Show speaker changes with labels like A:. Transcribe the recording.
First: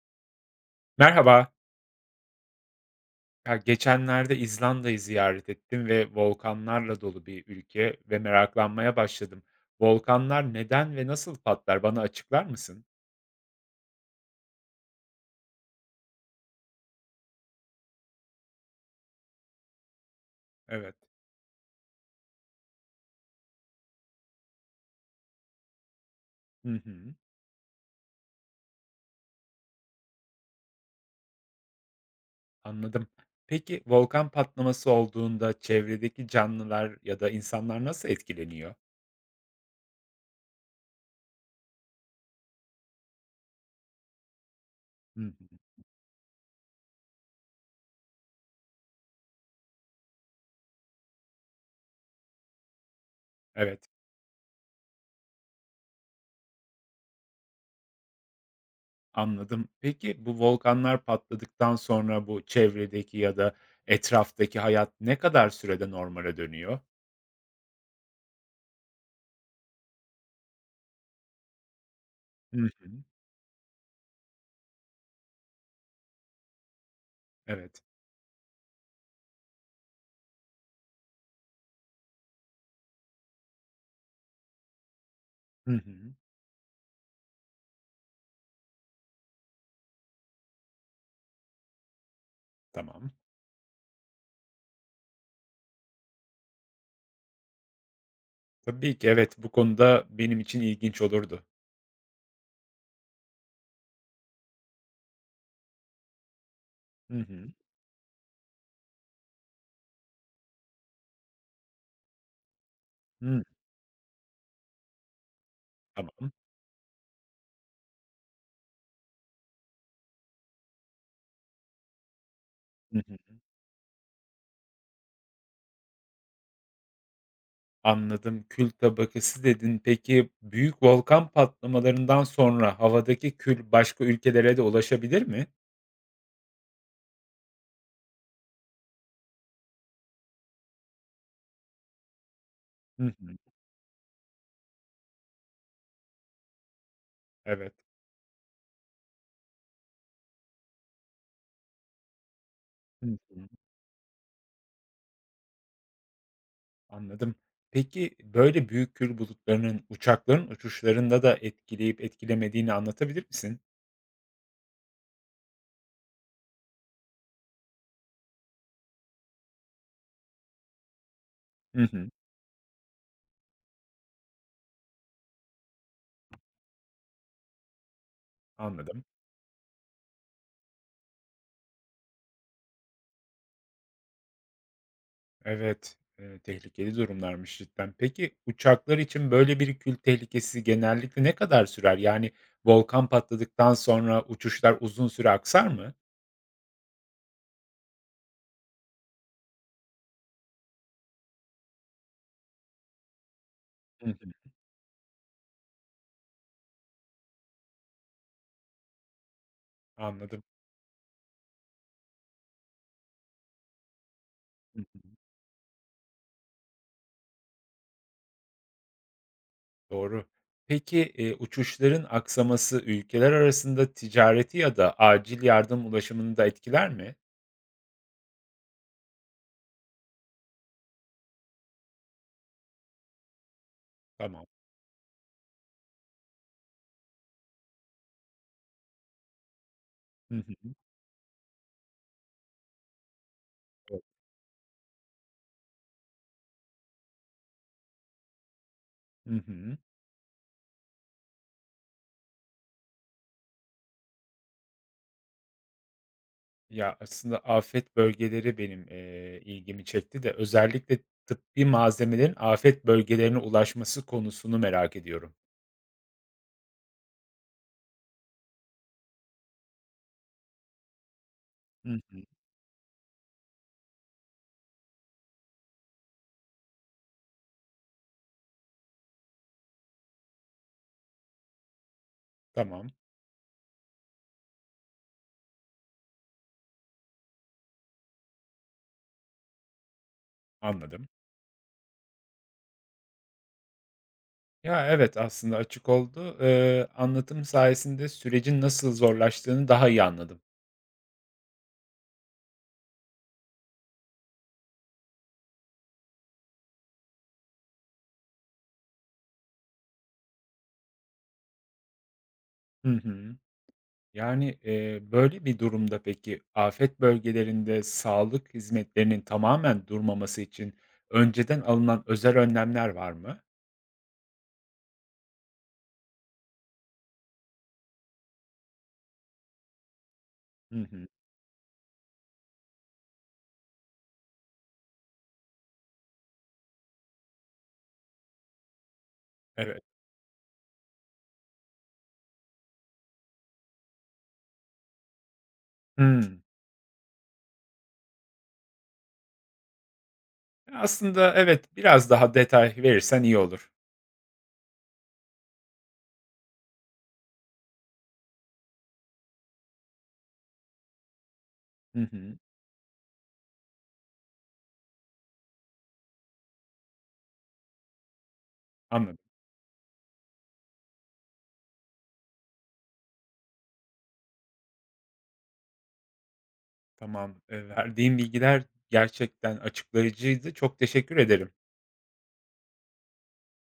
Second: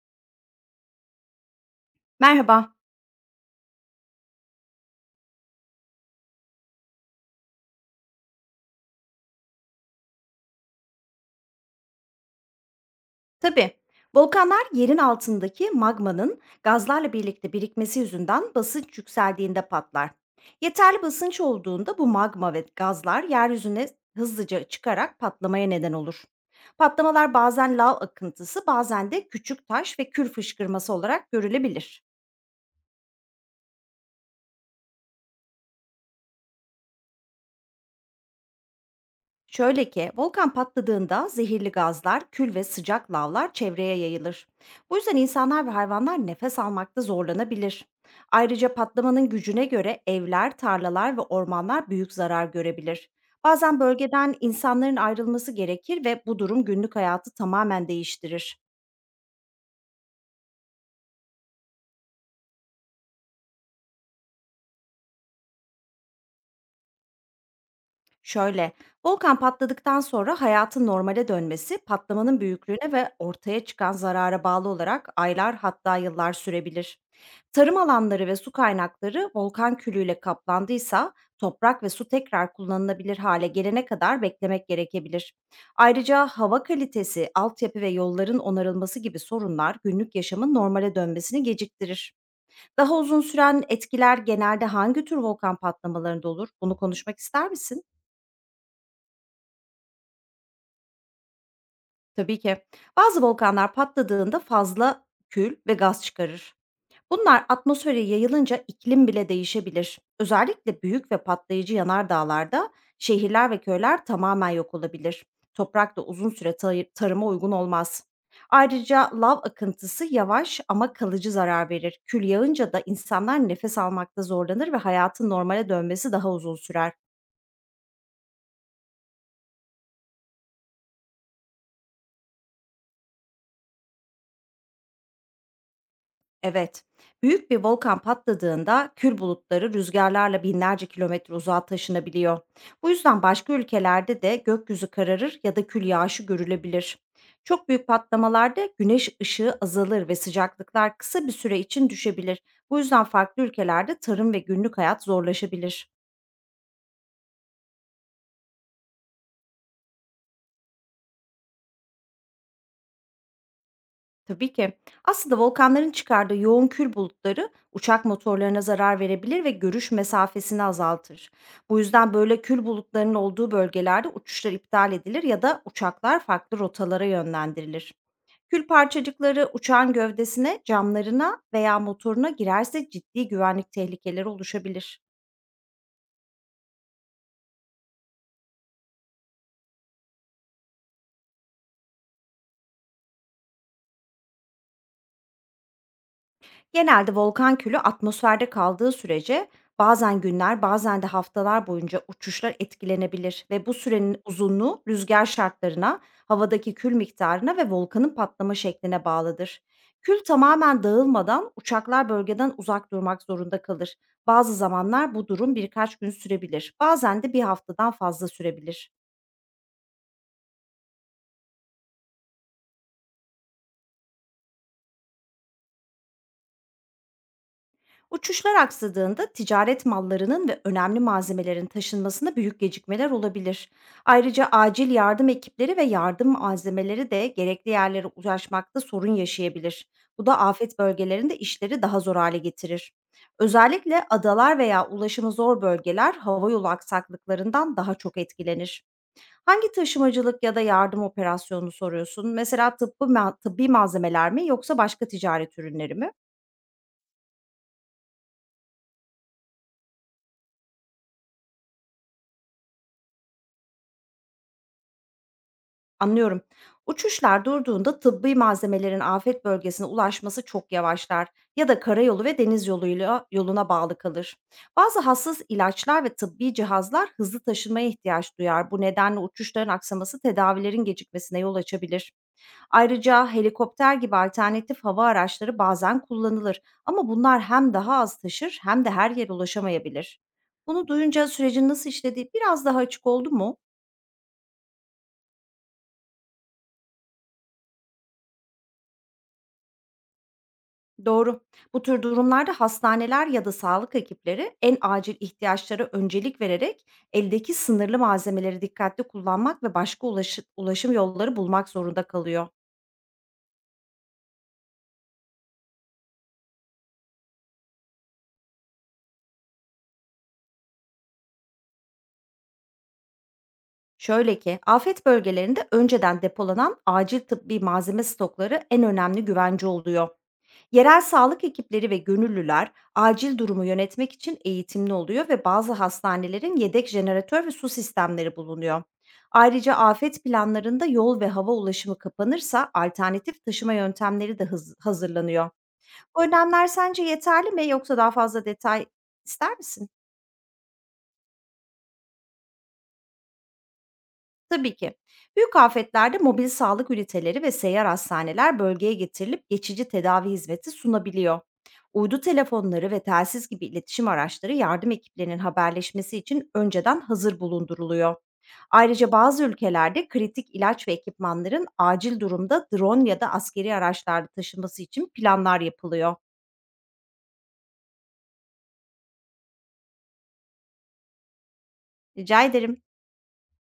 A: Merhaba.
B: Merhaba.
A: Ya geçenlerde İzlanda'yı ziyaret ettim ve volkanlarla dolu bir ülke ve meraklanmaya başladım. Volkanlar neden ve nasıl patlar? Bana açıklar mısın?
B: Tabii. Volkanlar yerin altındaki magmanın gazlarla birlikte birikmesi yüzünden basınç yükseldiğinde patlar.
A: Evet.
B: Yeterli basınç olduğunda bu magma ve gazlar yeryüzüne hızlıca çıkarak patlamaya neden olur.
A: Hı hı,
B: Patlamalar bazen lav akıntısı, bazen de küçük taş ve kül fışkırması olarak görülebilir.
A: anladım. Peki volkan patlaması olduğunda çevredeki canlılar ya da insanlar nasıl etkileniyor?
B: Şöyle ki, volkan patladığında zehirli gazlar, kül ve sıcak lavlar çevreye yayılır. Bu yüzden
A: Hı hı,
B: insanlar ve hayvanlar nefes almakta zorlanabilir. Ayrıca patlamanın gücüne göre evler, tarlalar ve ormanlar büyük zarar görebilir. Bazen
A: evet,
B: bölgeden insanların ayrılması gerekir ve bu durum günlük hayatı tamamen değiştirir.
A: anladım. Peki bu volkanlar patladıktan sonra bu çevredeki ya da etraftaki hayat ne kadar sürede normale dönüyor?
B: Şöyle, volkan patladıktan sonra hayatın normale dönmesi patlamanın
A: Hı
B: büyüklüğüne
A: hı,
B: ve ortaya çıkan zarara bağlı olarak aylar, hatta yıllar sürebilir. Tarım
A: evet.
B: alanları ve su kaynakları volkan külüyle kaplandıysa toprak ve su tekrar kullanılabilir hale gelene kadar beklemek gerekebilir.
A: Hı hı,
B: Ayrıca hava kalitesi, altyapı ve yolların onarılması gibi sorunlar günlük yaşamın normale dönmesini geciktirir. Daha
A: tamam.
B: uzun süren etkiler genelde hangi tür volkan patlamalarında olur? Bunu konuşmak ister misin?
A: Tabii ki, evet, bu konuda benim için ilginç olurdu.
B: Tabii ki. Bazı volkanlar patladığında fazla kül ve gaz çıkarır.
A: Hı
B: Bunlar
A: hı.
B: atmosfere yayılınca iklim bile değişebilir. Özellikle büyük ve patlayıcı yanardağlarda
A: Hıı,
B: şehirler ve köyler tamamen yok olabilir. Toprak da uzun
A: tamam.
B: süre tarıma uygun olmaz. Ayrıca lav akıntısı yavaş ama kalıcı zarar verir. Kül yağınca da
A: Hı hı.
B: insanlar nefes almakta zorlanır ve hayatın normale dönmesi daha uzun sürer.
A: Anladım. "Kül tabakası" dedin. Peki, büyük volkan patlamalarından sonra havadaki kül başka ülkelere de ulaşabilir mi?
B: Evet. Büyük bir volkan patladığında kül bulutları rüzgarlarla binlerce kilometre uzağa taşınabiliyor. Bu
A: Hı
B: yüzden
A: hı.
B: başka ülkelerde de gökyüzü kararır ya da kül yağışı görülebilir. Çok
A: Evet.
B: büyük patlamalarda güneş ışığı azalır ve sıcaklıklar kısa bir süre için düşebilir. Bu yüzden
A: Hı
B: farklı
A: hı.
B: ülkelerde tarım ve günlük hayat zorlaşabilir.
A: Anladım. Peki, böyle büyük kül bulutlarının uçakların uçuşlarında da etkileyip etkilemediğini anlatabilir misin?
B: Tabii ki. Aslında volkanların çıkardığı yoğun kül bulutları uçak motorlarına zarar verebilir ve görüş mesafesini azaltır. Bu
A: Hı hı.
B: yüzden böyle kül bulutlarının olduğu bölgelerde uçuşlar iptal edilir ya da uçaklar farklı rotalara yönlendirilir. Kül
A: Anladım.
B: parçacıkları uçağın gövdesine, camlarına veya motoruna girerse ciddi güvenlik tehlikeleri oluşabilir.
A: Evet, tehlikeli durumlarmış cidden. Peki uçaklar için böyle bir kül tehlikesi genellikle ne kadar sürer? Yani volkan patladıktan sonra uçuşlar uzun süre aksar mı?
B: Genelde volkan külü atmosferde kaldığı sürece bazen günler, bazen de haftalar boyunca uçuşlar etkilenebilir ve bu
A: Hı hı.
B: sürenin uzunluğu rüzgar şartlarına, havadaki kül miktarına ve volkanın patlama şekline bağlıdır. Kül
A: Anladım.
B: tamamen dağılmadan uçaklar bölgeden uzak durmak zorunda kalır. Bazı
A: Hı hı.
B: zamanlar bu durum birkaç gün sürebilir. Bazen de bir haftadan fazla sürebilir.
A: Doğru. Peki, uçuşların aksaması ülkeler arasında ticareti ya da acil yardım ulaşımını da etkiler mi?
B: Uçuşlar aksadığında ticaret mallarının ve önemli malzemelerin taşınmasında büyük gecikmeler olabilir.
A: Tamam.
B: Ayrıca acil yardım ekipleri ve yardım malzemeleri de gerekli yerlere ulaşmakta sorun yaşayabilir. Bu
A: Hı
B: da
A: hı.
B: afet bölgelerinde işleri daha zor hale getirir. Özellikle
A: Evet.
B: adalar veya ulaşımı zor bölgeler havayolu aksaklıklarından daha çok etkilenir.
A: Hı
B: Hangi
A: hı.
B: taşımacılık ya da yardım operasyonunu soruyorsun? Mesela tıbbi, tıbbi malzemeler mi, yoksa başka ticaret ürünleri mi?
A: Ya, aslında afet bölgeleri benim, ilgimi çekti de özellikle tıbbi malzemelerin afet bölgelerine ulaşması konusunu merak ediyorum.
B: Anlıyorum. Uçuşlar durduğunda tıbbi malzemelerin afet bölgesine ulaşması çok yavaşlar ya da
A: Hı hı.
B: karayolu ve deniz yoluyla yoluna bağlı kalır. Bazı hassas ilaçlar ve tıbbi cihazlar hızlı taşınmaya ihtiyaç duyar. Bu nedenle uçuşların aksaması tedavilerin gecikmesine yol açabilir.
A: Tamam,
B: Ayrıca helikopter gibi alternatif hava araçları bazen kullanılır, ama bunlar hem daha az taşır, hem de her yere ulaşamayabilir. Bunu
A: anladım.
B: duyunca sürecin nasıl işlediği biraz daha açık oldu mu?
A: Ya, evet, aslında açık oldu. Anlatım sayesinde sürecin nasıl zorlaştığını daha iyi anladım.
B: Doğru. Bu tür durumlarda hastaneler ya da sağlık ekipleri en acil ihtiyaçlara öncelik vererek eldeki sınırlı malzemeleri dikkatli kullanmak ve başka ulaşım yolları bulmak zorunda kalıyor.
A: Hı hı. Yani, böyle bir durumda peki afet bölgelerinde sağlık hizmetlerinin tamamen durmaması için önceden alınan özel önlemler var mı?
B: Şöyle ki, afet bölgelerinde önceden depolanan acil tıbbi malzeme stokları en önemli güvence oluyor.
A: Hı
B: Yerel
A: hı.
B: sağlık ekipleri ve gönüllüler acil durumu yönetmek için eğitimli oluyor ve bazı hastanelerin yedek jeneratör ve su sistemleri bulunuyor. Ayrıca
A: Evet.
B: afet planlarında yol ve hava ulaşımı kapanırsa alternatif taşıma yöntemleri de hazırlanıyor. Bu
A: Hıı.
B: önlemler sence yeterli mi, yoksa daha fazla detay ister misin?
A: Aslında evet, biraz daha detay verirsen iyi olur.
B: Tabii ki. Büyük afetlerde mobil sağlık üniteleri ve seyyar hastaneler bölgeye getirilip geçici tedavi hizmeti sunabiliyor.
A: Hı
B: Uydu
A: hı,
B: telefonları ve telsiz gibi iletişim araçları yardım ekiplerinin haberleşmesi için önceden hazır bulunduruluyor. Ayrıca
A: anladım.
B: bazı ülkelerde kritik ilaç ve ekipmanların acil durumda drone ya da askeri araçlarda taşınması için planlar yapılıyor.
A: Tamam, verdiğin bilgiler gerçekten açıklayıcıydı. Çok teşekkür ederim.
B: Rica ederim.